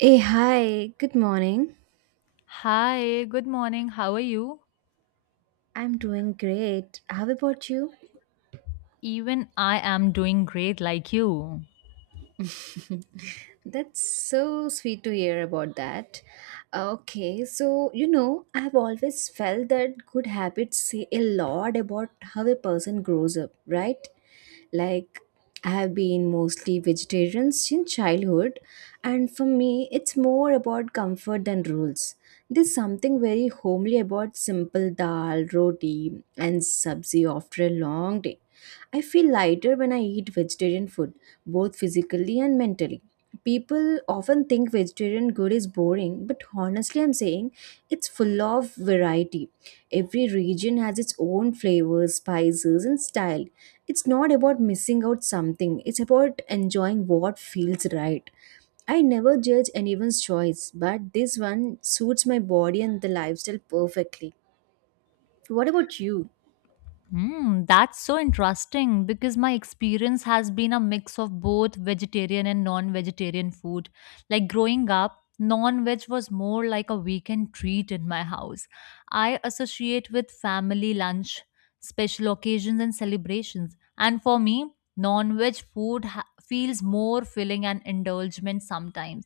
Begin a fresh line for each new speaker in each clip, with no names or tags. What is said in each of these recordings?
Hey, hi, good morning.
Hi, good morning. How are you?
I'm doing great. How about you?
Even I am doing great like you.
That's so sweet to hear about that. Okay, I've always felt that good habits say a lot about how a person grows up, right? Like, I have been mostly vegetarian since childhood, and for me, it's more about comfort than rules. There's something very homely about simple dal, roti, and sabzi after a long day. I feel lighter when I eat vegetarian food, both physically and mentally. People often think vegetarian good is boring, but honestly, I'm saying it's full of variety. Every region has its own flavors, spices, and style. It's not about missing out something, it's about enjoying what feels right. I never judge anyone's choice, but this one suits my body and the lifestyle perfectly. What about you?
Hmm, that's so interesting because my experience has been a mix of both vegetarian and non-vegetarian food. Like growing up, non-veg was more like a weekend treat in my house. I associate with family lunch, special occasions and celebrations. And for me, non-veg feels more filling and indulgent sometimes.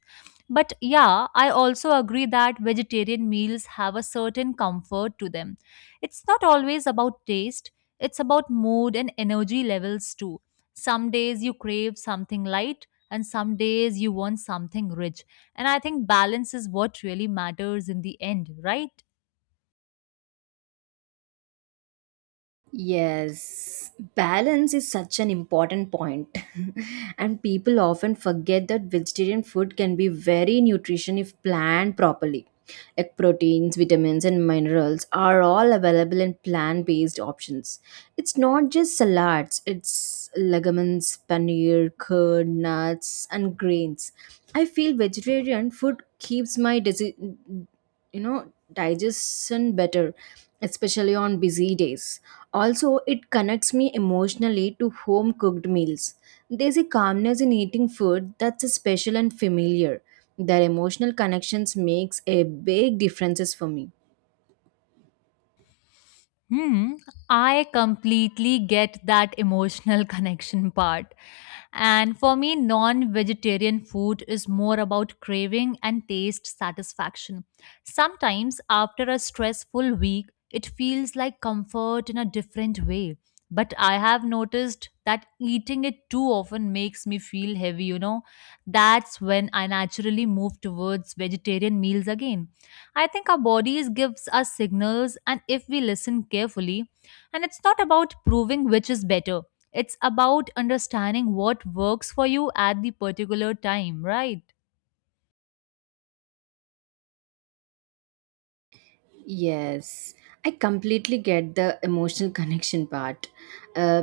But yeah, I also agree that vegetarian meals have a certain comfort to them. It's not always about taste, it's about mood and energy levels too. Some days you crave something light, and some days you want something rich. And I think balance is what really matters in the end, right?
Yes, balance is such an important point. And people often forget that vegetarian food can be very nutrition if planned properly. Like proteins, vitamins, and minerals are all available in plant based options. It's not just salads, it's legumes, paneer, curd, nuts, and grains. I feel vegetarian food keeps my you know digestion better, especially on busy days. Also, it connects me emotionally to home cooked meals. There's a calmness in eating food that's special and familiar. Their emotional connections makes a big differences for me.
Hmm, I completely get that emotional connection part. And for me, non vegetarian food is more about craving and taste satisfaction. Sometimes, after a stressful week, it feels like comfort in a different way. But I have noticed that eating it too often makes me feel heavy, That's when I naturally move towards vegetarian meals again. I think our bodies gives us signals and if we listen carefully, and it's not about proving which is better. It's about understanding what works for you at the particular time, right?
Yes, I completely get the emotional connection part. Uh.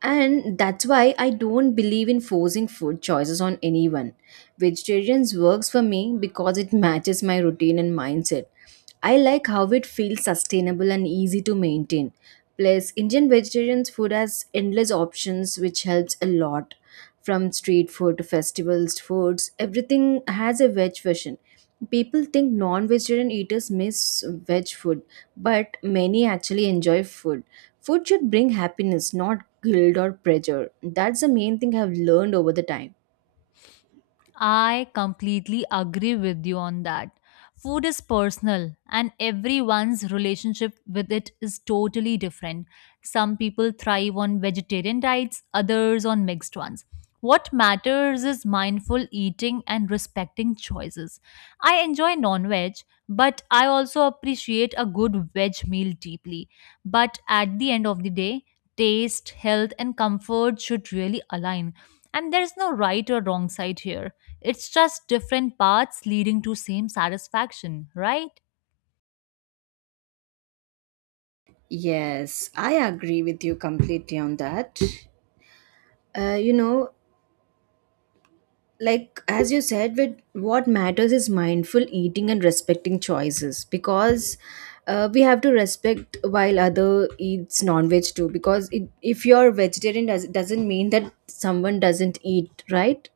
And that's why I don't believe in forcing food choices on anyone. Vegetarians works for me because it matches my routine and mindset. I like how it feels sustainable and easy to maintain. Plus, Indian vegetarians food has endless options which helps a lot. From street food to festivals foods, everything has a veg version. People think non-vegetarian eaters miss veg food, but many actually enjoy food. Food should bring happiness, not guilt or pressure. That's the main thing I've learned over the time.
I completely agree with you on that. Food is personal, and everyone's relationship with it is totally different. Some people thrive on vegetarian diets, others on mixed ones. What matters is mindful eating and respecting choices. I enjoy non veg, but I also appreciate a good veg meal deeply. But at the end of the day, taste, health, and comfort should really align. And there's no right or wrong side here. It's just different paths leading to same satisfaction, right?
Yes, I agree with you completely on that. uh, you know like as you said, with what matters is mindful eating and respecting choices, because we have to respect while other eats non-veg too, because it, if you're vegetarian doesn't mean that someone doesn't eat right,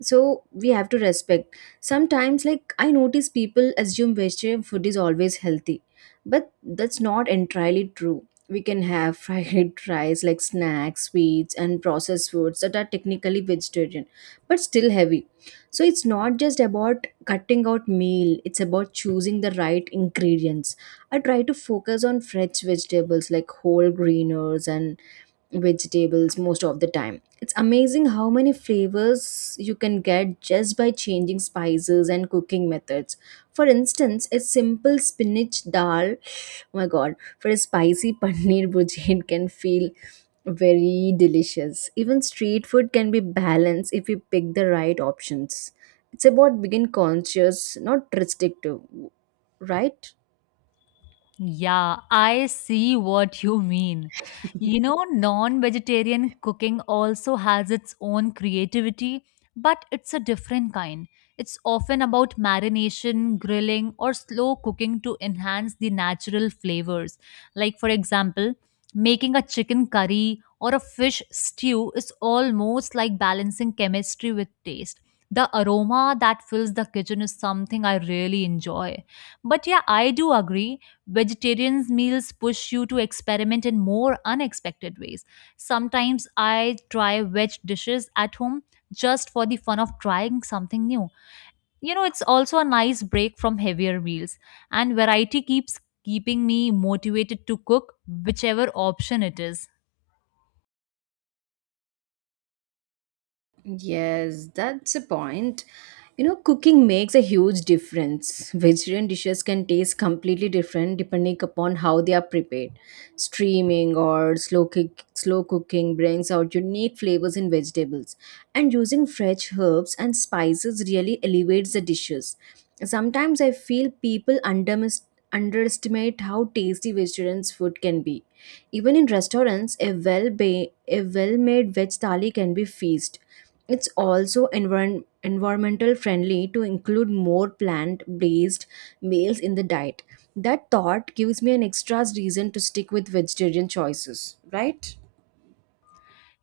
so we have to respect. Sometimes like I notice people assume vegetarian food is always healthy, but that's not entirely true. We can have fried rice like snacks, sweets, and processed foods that are technically vegetarian but still heavy. So it's not just about cutting out meal, it's about choosing the right ingredients. I try to focus on fresh vegetables like whole greeners and vegetables most of the time. It's amazing how many flavors you can get just by changing spices and cooking methods. For instance, a simple spinach dal, oh my god, for a spicy paneer bhujia, it can feel very delicious. Even street food can be balanced if you pick the right options. It's about being conscious, not restrictive, right?
Yeah, I see what you mean. You know, non vegetarian cooking also has its own creativity, but it's a different kind. It's often about marination, grilling, or slow cooking to enhance the natural flavors. Like, for example, making a chicken curry or a fish stew is almost like balancing chemistry with taste. The aroma that fills the kitchen is something I really enjoy. But yeah, I do agree vegetarian meals push you to experiment in more unexpected ways. Sometimes I try veg dishes at home just for the fun of trying something new. You know, it's also a nice break from heavier meals, and variety keeps keeping me motivated to cook whichever option it is.
Yes, that's a point. You know, cooking makes a huge difference. Vegetarian dishes can taste completely different depending upon how they are prepared. Steaming or slow cooking brings out unique flavors in vegetables, and using fresh herbs and spices really elevates the dishes. Sometimes I feel people underestimate how tasty vegetarian food can be. Even in restaurants, a a well-made veg thali can be feast. It's also environmental friendly to include more plant based meals in the diet. That thought gives me an extra reason to stick with vegetarian choices, right?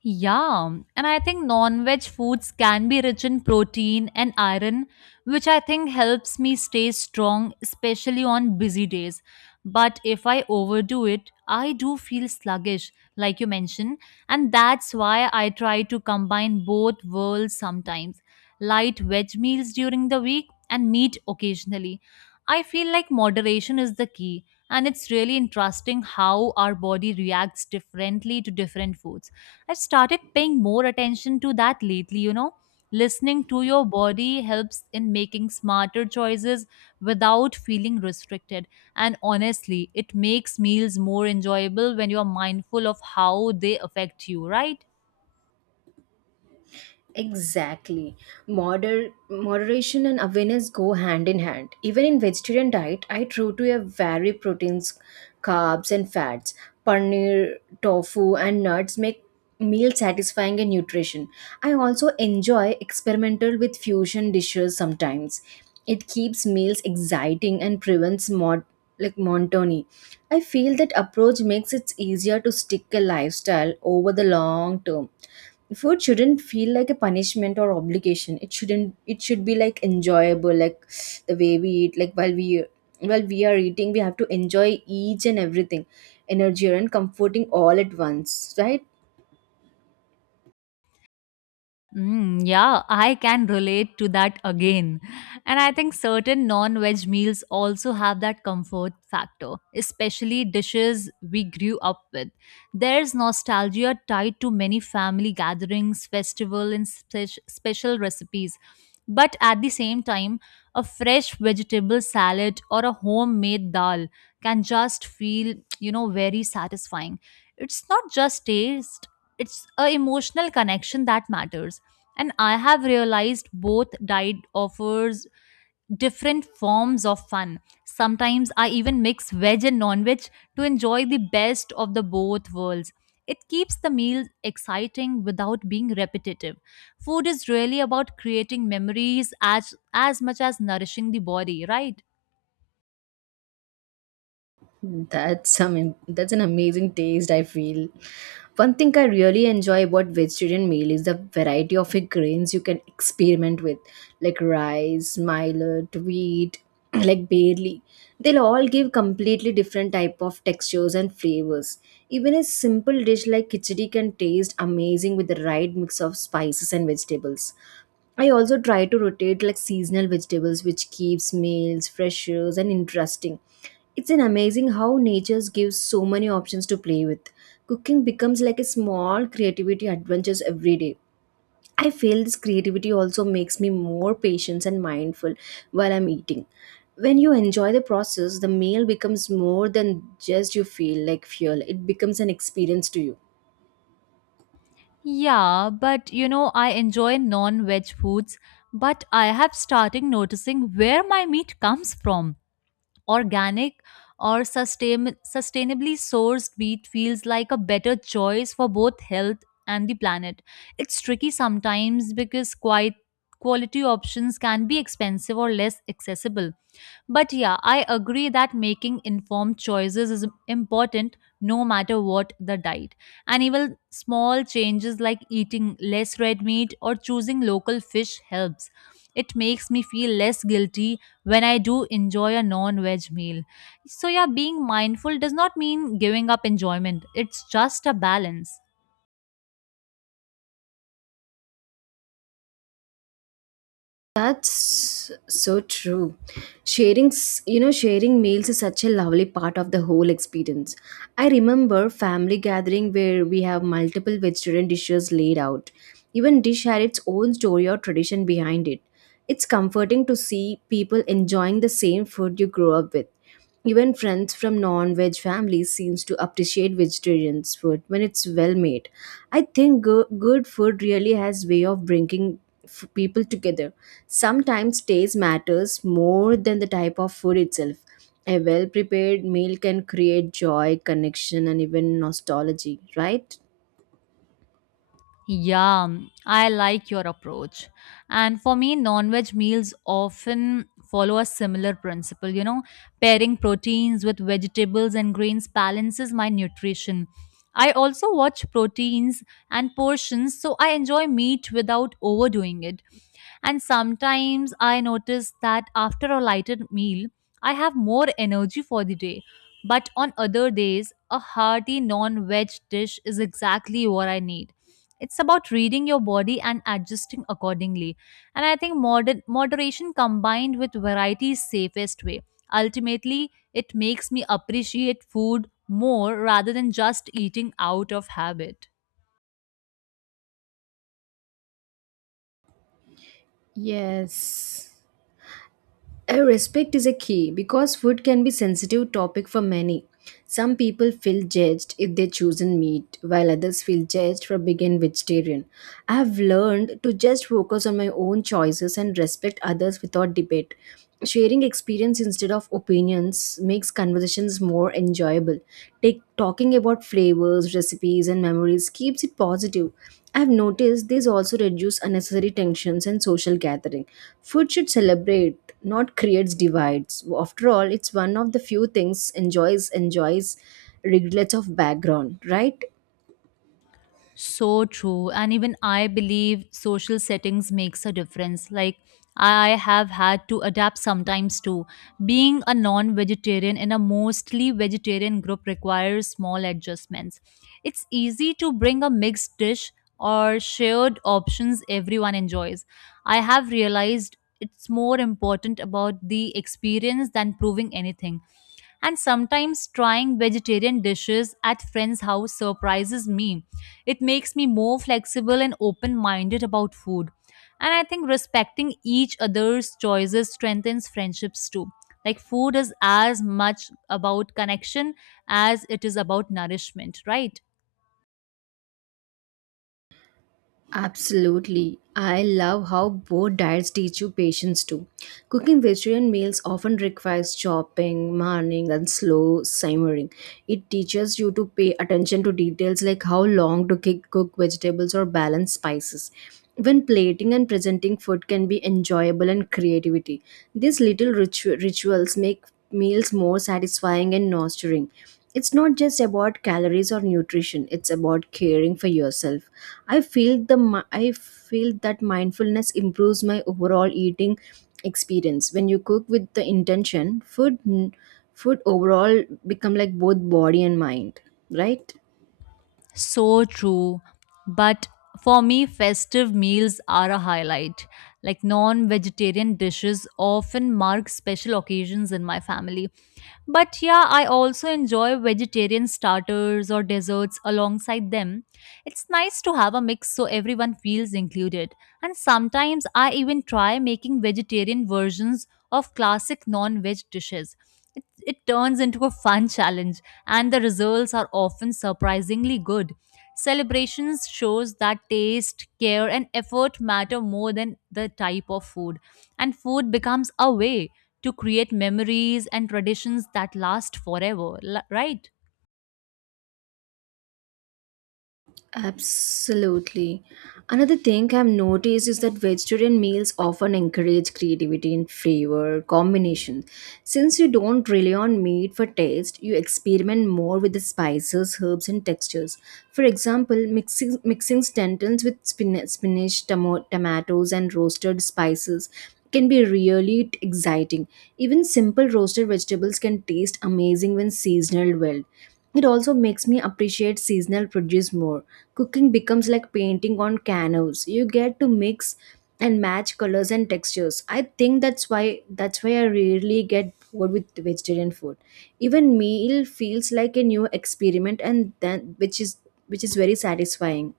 Yeah, and I think non veg foods can be rich in protein and iron, which I think helps me stay strong, especially on busy days. But if I overdo it, I do feel sluggish, like you mentioned, and that's why I try to combine both worlds sometimes, light veg meals during the week and meat occasionally. I feel like moderation is the key, and it's really interesting how our body reacts differently to different foods. I've started paying more attention to that lately, you know. Listening to your body helps in making smarter choices without feeling restricted. And honestly, it makes meals more enjoyable when you're mindful of how they affect you, right?
Exactly. Moderation and awareness go hand in hand. Even in vegetarian diet, I try to have vary proteins, carbs and fats. Paneer, tofu and nuts make meal satisfying and nutrition. I also enjoy experimental with fusion dishes sometimes. It keeps meals exciting and prevents mod like monotony. I feel that approach makes it easier to stick a lifestyle over the long term. Food shouldn't feel like a punishment or obligation. It shouldn't, it should be like enjoyable. Like the way we eat, like while we are eating, we have to enjoy each and everything. Energy and comforting all at once, right?
Mm, yeah, I can relate to that again. And I think certain non veg meals also have that comfort factor, especially dishes we grew up with. There's nostalgia tied to many family gatherings, festival, and special recipes. But at the same time, a fresh vegetable salad or a homemade dal can just feel very satisfying. It's not just taste, it's a emotional connection that matters, and I have realized both diet offers different forms of fun. Sometimes I even mix veg and non-veg to enjoy the best of the both worlds. It keeps the meal exciting without being repetitive. Food is really about creating memories as much as nourishing the body, right?
That's an amazing taste I feel. One thing I really enjoy about vegetarian meal is the variety of grains you can experiment with, like rice, millet, wheat, like barley. They'll all give completely different type of textures and flavors. Even a simple dish like khichdi can taste amazing with the right mix of spices and vegetables. I also try to rotate like seasonal vegetables which keeps meals fresher and interesting. It's an amazing how nature gives so many options to play with. Cooking becomes like a small creativity adventures every day. I feel this creativity also makes me more patient and mindful while I'm eating. When you enjoy the process, the meal becomes more than just you feel like fuel. It becomes an experience to you.
Yeah, but you know I enjoy non-veg foods, but I have started noticing where my meat comes from. Organic or sustainably sourced wheat feels like a better choice for both health and the planet. It's tricky sometimes because quite quality options can be expensive or less accessible, but yeah, I agree that making informed choices is important no matter what the diet. And even small changes like eating less red meat or choosing local fish helps. It makes me feel less guilty when I do enjoy a non veg meal. So, yeah, being mindful does not mean giving up enjoyment, it's just a balance.
That's so true. Sharing, s- you know, Sharing meals is such a lovely part of the whole experience. I remember family gathering where we have multiple vegetarian dishes laid out. Even dish had its own story or tradition behind it. It's comforting to see people enjoying the same food you grew up with. Even friends from non-veg families seems to appreciate vegetarian's food when it's well made. I think good food really has way of bringing people together. Sometimes taste matters more than the type of food itself. A well-prepared meal can create joy, connection, and even nostalgia, right?
Yeah, I like your approach. And for me, non veg meals often follow a similar principle. You know, pairing proteins with vegetables and grains balances my nutrition. I also watch proteins and portions, so I enjoy meat without overdoing it. And sometimes I notice that after a lighter meal, I have more energy for the day. But on other days, a hearty non veg dish is exactly what I need. It's about reading your body and adjusting accordingly. And I think moderation combined with variety is safest way. Ultimately, it makes me appreciate food more rather than just eating out of habit.
Yes. Respect is a key because food can be sensitive topic for many. Some people feel judged if they chosen meat, while others feel judged for being vegetarian. I have learned to just focus on my own choices and respect others without debate. Sharing experience instead of opinions makes conversations is more enjoyable. Talking about flavors, recipes, and memories keeps it positive. I've noticed these also reduce unnecessary tensions and social gathering. Food should celebrate, not creates divides. After all, it's one of the few things enjoys regardless of background, right?
So true. And even I believe social settings makes a difference. Like I have had to adapt sometimes too. Being a non-vegetarian in a mostly vegetarian group requires small adjustments. It's easy to bring a mixed dish or shared options everyone enjoys. I have realized it's more important about the experience than proving anything, and sometimes trying vegetarian dishes at friends' house surprises me. It makes me more flexible and open minded about food. And I think respecting each other's choices strengthens friendships too. Like food is as much about connection as it is about nourishment, right?
Absolutely. I love how both diets teach you patience too. Cooking vegetarian meals often requires chopping, marning, and slow simmering. It teaches you to pay attention to details like how long to cook vegetables or balance spices. Even plating and presenting food can be enjoyable and creativity. These little rituals make meals more satisfying and nurturing. It's not just about calories or nutrition, it's about caring for yourself. I feel that mindfulness improves my overall eating experience. When you cook with the intention, food overall become like both body and mind, right?
So true. But for me, festive meals are a highlight. Like non vegetarian dishes often mark special occasions in my family. But yeah, I also enjoy vegetarian starters or desserts alongside them. It's nice to have a mix so everyone feels included. And sometimes I even try making vegetarian versions of classic non veg dishes. It turns into a fun challenge, and the results are often surprisingly good. Celebrations shows that taste, care, and effort matter more than the type of food, and food becomes a way to create memories and traditions that last forever, right?
Absolutely. Another thing I've noticed is that vegetarian meals often encourage creativity in flavor combinations. Since you don't rely on meat for taste, you experiment more with the spices, herbs, and textures. For example, mixing stentons with spinach tomatoes, and roasted spices can be really exciting. Even simple roasted vegetables can taste amazing when seasonal well. It also makes me appreciate seasonal produce more. Cooking becomes like painting on canvas. You get to mix and match colors and textures. I think that's why I rarely get bored with vegetarian food. Even meal feels like a new experiment and then which is very satisfying.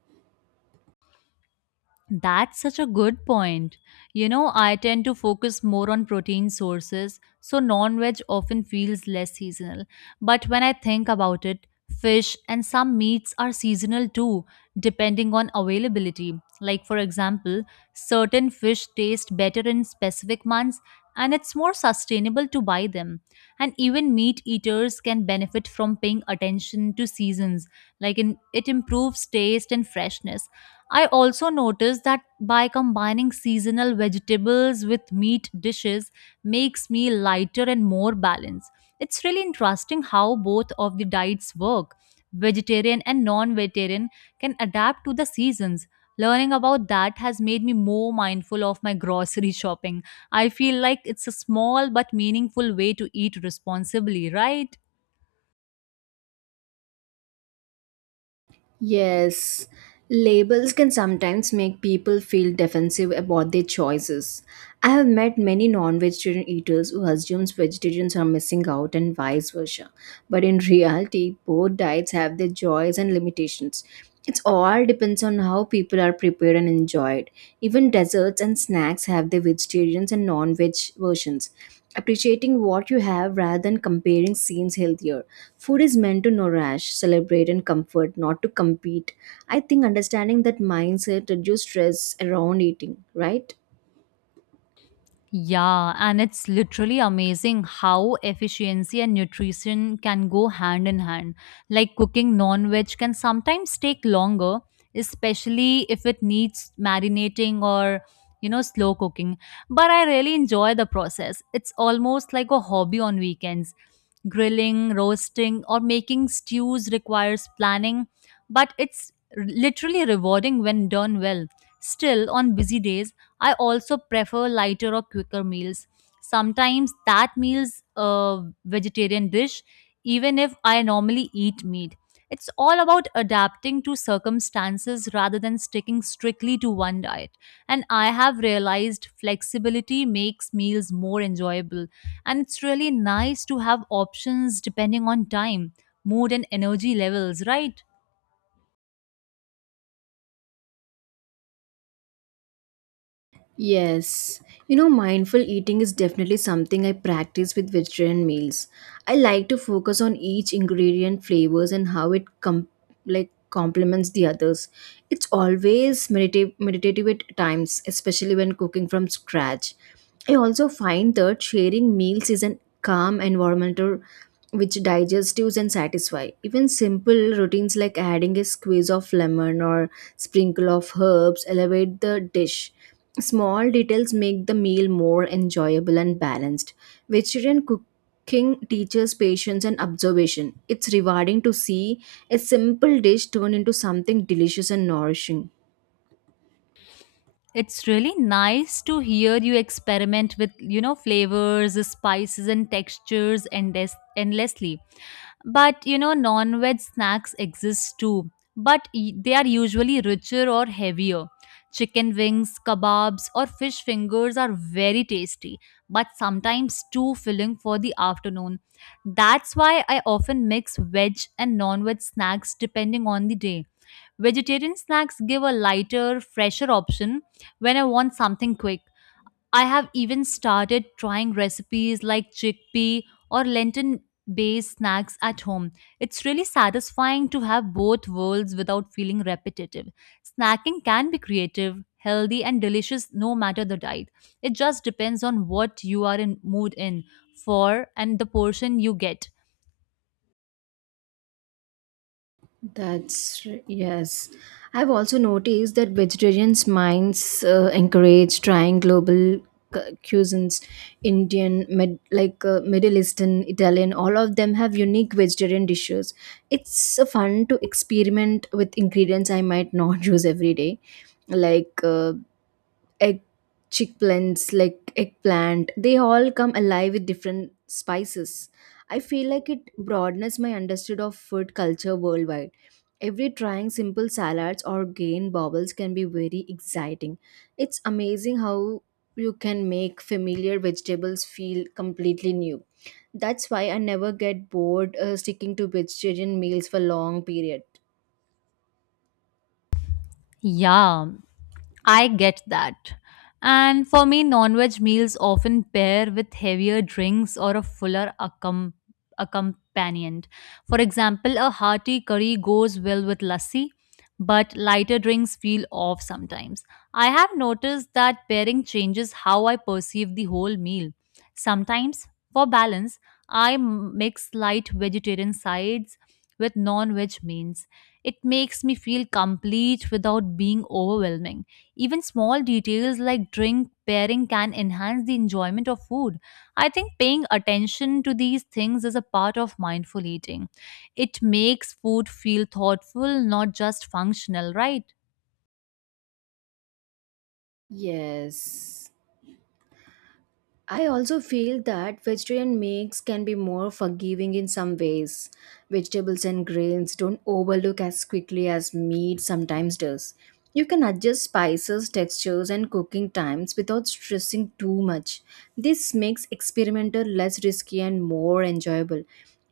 That's such a good point. You know, I tend to focus more on protein sources, so non veg often feels less seasonal. But when I think about it, fish and some meats are seasonal too, depending on availability. Like, for example, certain fish taste better in specific months and it's more sustainable to buy them. And even meat eaters can benefit from paying attention to seasons, it improves taste and freshness. I also noticed that by combining seasonal vegetables with meat dishes makes me lighter and more balanced. It's really interesting how both of the diets work. Vegetarian and non-vegetarian can adapt to the seasons. Learning about that has made me more mindful of my grocery shopping. I feel like it's a small but meaningful way to eat responsibly, right?
Yes, labels can sometimes make people feel defensive about their choices. I have met many non-vegetarian eaters who assumes vegetarians are missing out and vice versa. But in reality, both diets have their joys and limitations. It's all depends on how people are prepared and enjoyed. Even desserts and snacks have their vegetarians and non-veg versions. Appreciating what you have rather than comparing seems healthier. Food is meant to nourish, celebrate, and comfort, not to compete. I think understanding that mindset reduces stress around eating, right?
Yeah, and it's literally amazing how efficiency and nutrition can go hand in hand. Like cooking non veg can sometimes take longer, especially if it needs marinating or, you know, slow cooking. But I really enjoy the process. It's almost like a hobby on weekends. Grilling, roasting, or making stews requires planning, but it's literally rewarding when done well. Still, on busy days, I also prefer lighter or quicker meals. Sometimes that meal's a vegetarian dish, even if I normally eat meat. It's all about adapting to circumstances rather than sticking strictly to one diet. And I have realized flexibility makes meals more enjoyable. And it's really nice to have options depending on time, mood, and energy levels, right?
Yes. You know, mindful eating is definitely something I practice with vegetarian meals. I like to focus on each ingredient, flavors, and how it complements the others. It's always meditative at times, especially when cooking from scratch. I also find that sharing meals is a calm environmental which digestives and satisfy. Even simple routines like adding a squeeze of lemon or sprinkle of herbs elevate the dish. Small details make the meal more enjoyable and balanced. Vegetarian cooking teaches patience and observation. It's rewarding to see a simple dish turn into something delicious and nourishing.
It's really nice to hear you experiment with, you know, flavors, spices, and textures endlessly. But, you know, non veg snacks exist too, but they are usually richer or heavier. Chicken wings, kebabs, or fish fingers are very tasty, but sometimes too filling for the afternoon. That's why I often mix veg and non veg snacks depending on the day. Vegetarian snacks give a lighter, fresher option when I want something quick. I have even started trying recipes like chickpea or lentil based snacks at home. It's really satisfying to have both worlds without feeling repetitive. Snacking can be creative, healthy, and delicious no matter the diet. It just depends on what you are in mood in for and the portion you get.
Yes. I've also noticed that vegetarians' minds encourage trying global cuisines, Indian, med, like Middle Eastern, Italian. All of them have unique vegetarian dishes. It's fun to experiment with ingredients I might not use every day, like uh, egg chick plants like eggplant. They all come alive with different spices. I feel like it broadens my understanding of food culture worldwide. Every trying simple salads or grain bubbles can be very exciting. It's amazing how you can make familiar vegetables feel completely new. That's why I never get bored sticking to vegetarian meals for long period.
Yeah. I get that. And for me, non veg meals often pair with heavier drinks or a fuller accompaniment. For example, a hearty curry goes well with lassi, but lighter drinks feel off sometimes. I have noticed that pairing changes how I perceive the whole meal. Sometimes, for balance, I mix light vegetarian sides with non veg meals. It makes me feel complete without being overwhelming. Even small details like drink pairing can enhance the enjoyment of food. I think paying attention to these things is a part of mindful eating. It makes food feel thoughtful, not just functional, right?
Yes. I also feel that vegetarian meals can be more forgiving in some ways. Vegetables and grains don't overlook as quickly as meat sometimes does. You can adjust spices, textures, and cooking times without stressing too much. This makes experimental less risky and more enjoyable.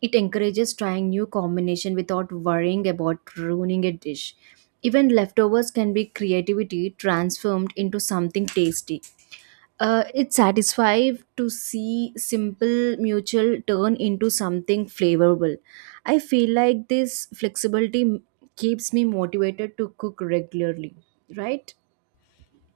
It encourages trying new combination without worrying about ruining a dish. Even leftovers can be creativity transformed into something tasty. It's satisfying to see simple mutual turn into something flavorful. I feel like this flexibility keeps me motivated to cook regularly, right?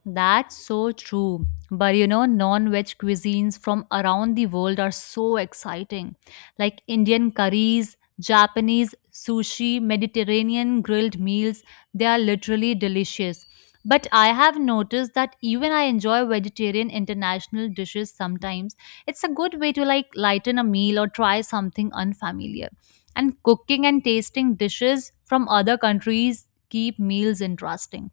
That's so true. But you know, non veg cuisines from around the world are so exciting. Like Indian curries, Japanese sushi, Mediterranean grilled meals, they are literally delicious. But I have noticed that even I enjoy vegetarian international dishes sometimes. It's a good way to like lighten a meal or try something unfamiliar. And cooking and tasting dishes from other countries keep meals interesting.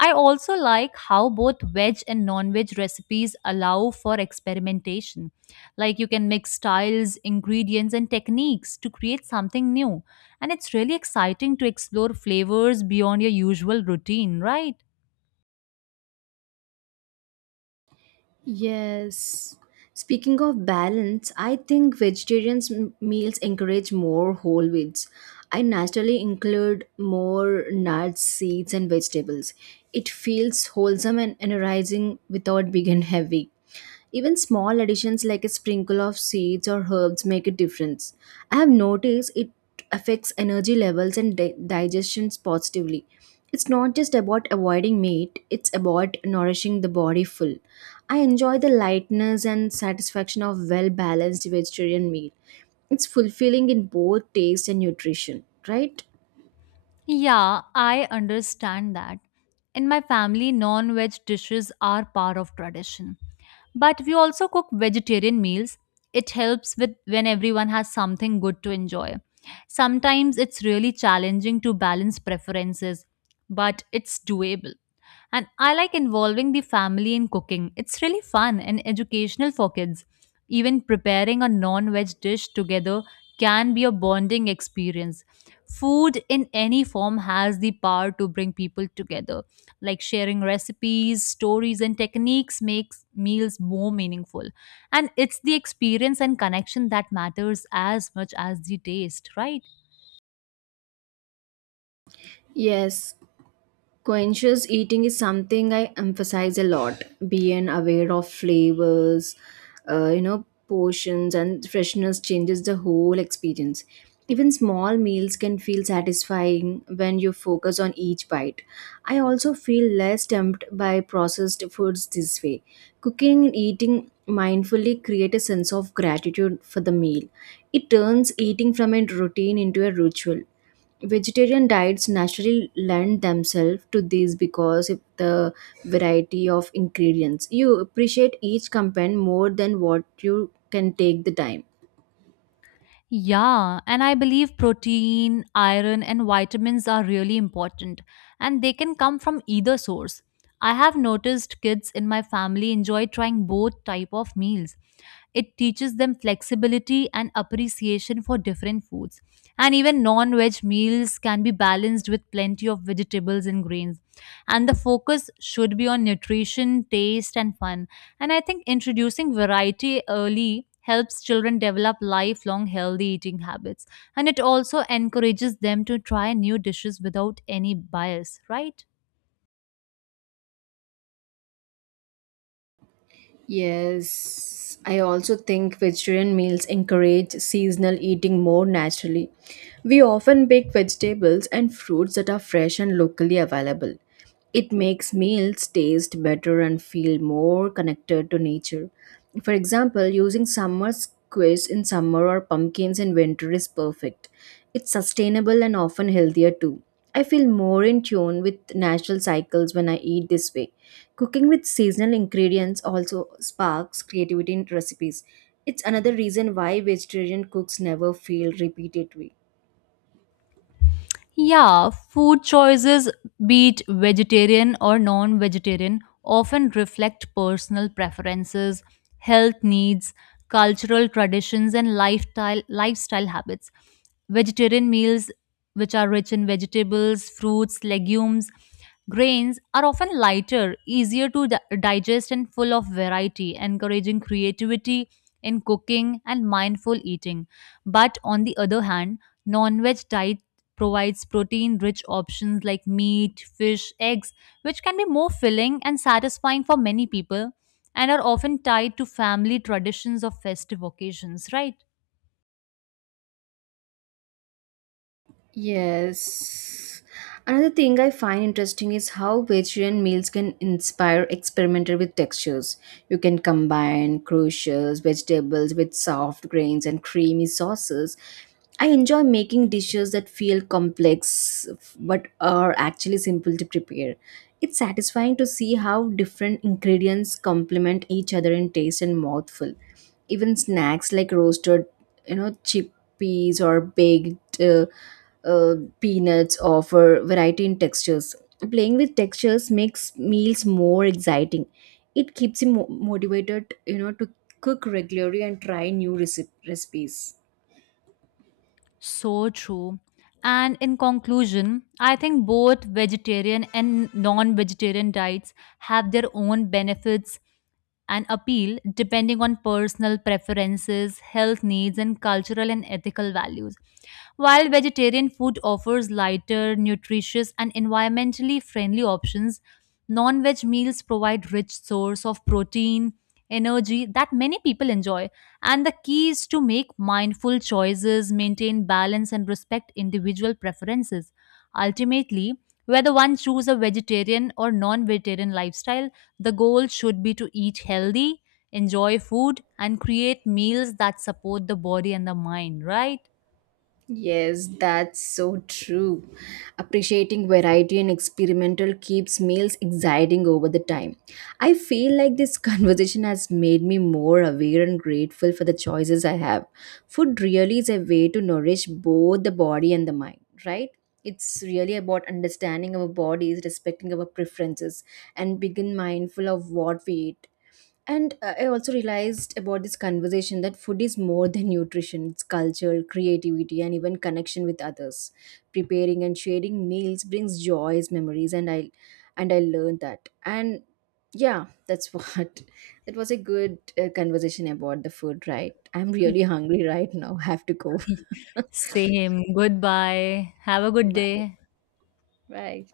I also like how both veg and non veg recipes allow for experimentation. Like you can mix styles, ingredients, and techniques to create something new. And it's really exciting to explore flavors beyond your usual routine, right?
Yes. Speaking of balance, I think vegetarians meals encourage more whole foods. I naturally include more nuts, seeds, and vegetables. It feels wholesome and energizing without being heavy. Even small additions like a sprinkle of seeds or herbs make a difference. I have noticed it affects energy levels and digestions positively. It's not just about avoiding meat, it's about nourishing the body full. I enjoy the lightness and satisfaction of well balanced vegetarian meal. It's fulfilling in both taste and nutrition, right?
Yeah, I understand that. In my family, non veg dishes are part of tradition. But we also cook vegetarian meals. It helps with when everyone has something good to enjoy. Sometimes it's really challenging to balance preferences, but it's doable. And I like involving the family in cooking. It's really fun and educational for kids. Even preparing a non veg dish together can be a bonding experience. Food in any form has the power to bring people together. Like sharing recipes, stories, and techniques makes meals more meaningful. And it's the experience and connection that matters as much as the taste, right?
Yes, conscious eating is something I emphasize a lot, being aware of flavors, portions and freshness changes the whole experience. Even small meals can feel satisfying when you focus on each bite. I also feel less tempted by processed foods this way. Cooking and eating mindfully create a sense of gratitude for the meal. It turns eating from a routine into a ritual. Vegetarian diets naturally lend themselves to these because of the variety of ingredients. You appreciate each component more than what you can take the time.
Yeah, and I believe protein, iron, and vitamins are really important, and they can come from either source. I have noticed kids in my family enjoy trying both type of meals. It teaches them flexibility and appreciation for different foods. And even non-veg meals can be balanced with plenty of vegetables and grains. And the focus should be on nutrition, taste, and fun, and I think introducing variety early helps children develop lifelong healthy eating habits. And it also encourages them to try new dishes without any bias, right?
Yes, I also think vegetarian meals encourage seasonal eating more naturally. We often pick vegetables and fruits that are fresh and locally available. It makes meals taste better and feel more connected to nature. For example, using summer squash in summer or pumpkins in winter is perfect. It's sustainable and often healthier too. I feel more in tune with natural cycles when I eat this way. Cooking with seasonal ingredients also sparks creativity in recipes. It's another reason why vegetarian cooks never feel repetitive.
Yeah, food choices, be it vegetarian or non vegetarian, often reflect personal preferences, health needs, cultural traditions, and lifestyle habits. Vegetarian meals, which are rich in vegetables, fruits, legumes, grains, are often lighter, easier to digest, and full of variety, encouraging creativity in cooking and mindful eating. But on the other hand, non-veg diet provides protein-rich options like meat, fish, eggs, which can be more filling and satisfying for many people and are often tied to family traditions or festive occasions, right?
Yes. Another thing I find interesting is how vegetarian meals can inspire experimental with textures. You can combine crucials, vegetables with soft grains and creamy sauces. I enjoy making dishes that feel complex but are actually simple to prepare. It's satisfying to see how different ingredients complement each other in taste and mouthful. Even snacks like roasted, you know, chickpeas or baked peanuts offer variety in textures. Playing with textures makes meals more exciting. It keeps you motivated, you know, to cook regularly and try new recipes.
So true. And in conclusion, I think both vegetarian and non-vegetarian diets have their own benefits and appeal depending on personal preferences, health needs, and cultural and ethical values. While vegetarian food offers lighter, nutritious, and environmentally friendly options, non-veg meals provide rich source of protein, energy that many people enjoy. And the key is to make mindful choices, maintain balance, and respect individual preferences. Ultimately, whether one choose a vegetarian or non-vegetarian lifestyle, the goal should be to eat healthy, enjoy food, and create meals that support the body and the mind, right?
Yes, that's so true. Appreciating variety and experimental keeps meals exciting over the time. I feel like this conversation has made me more aware and grateful for the choices I have. Food really is a way to nourish both the body and the mind, right? It's really about understanding our bodies, respecting our preferences, and being mindful of what we eat. And I also realized about this conversation that food is more than nutrition, it's culture, creativity, and even connection with others. Preparing and sharing meals brings joys, memories, and I learned that. And yeah, that's what that was a good conversation about the food, right? I'm really hungry right now. Have to go.
Same. Goodbye. Have a good
Bye.
day.
Right.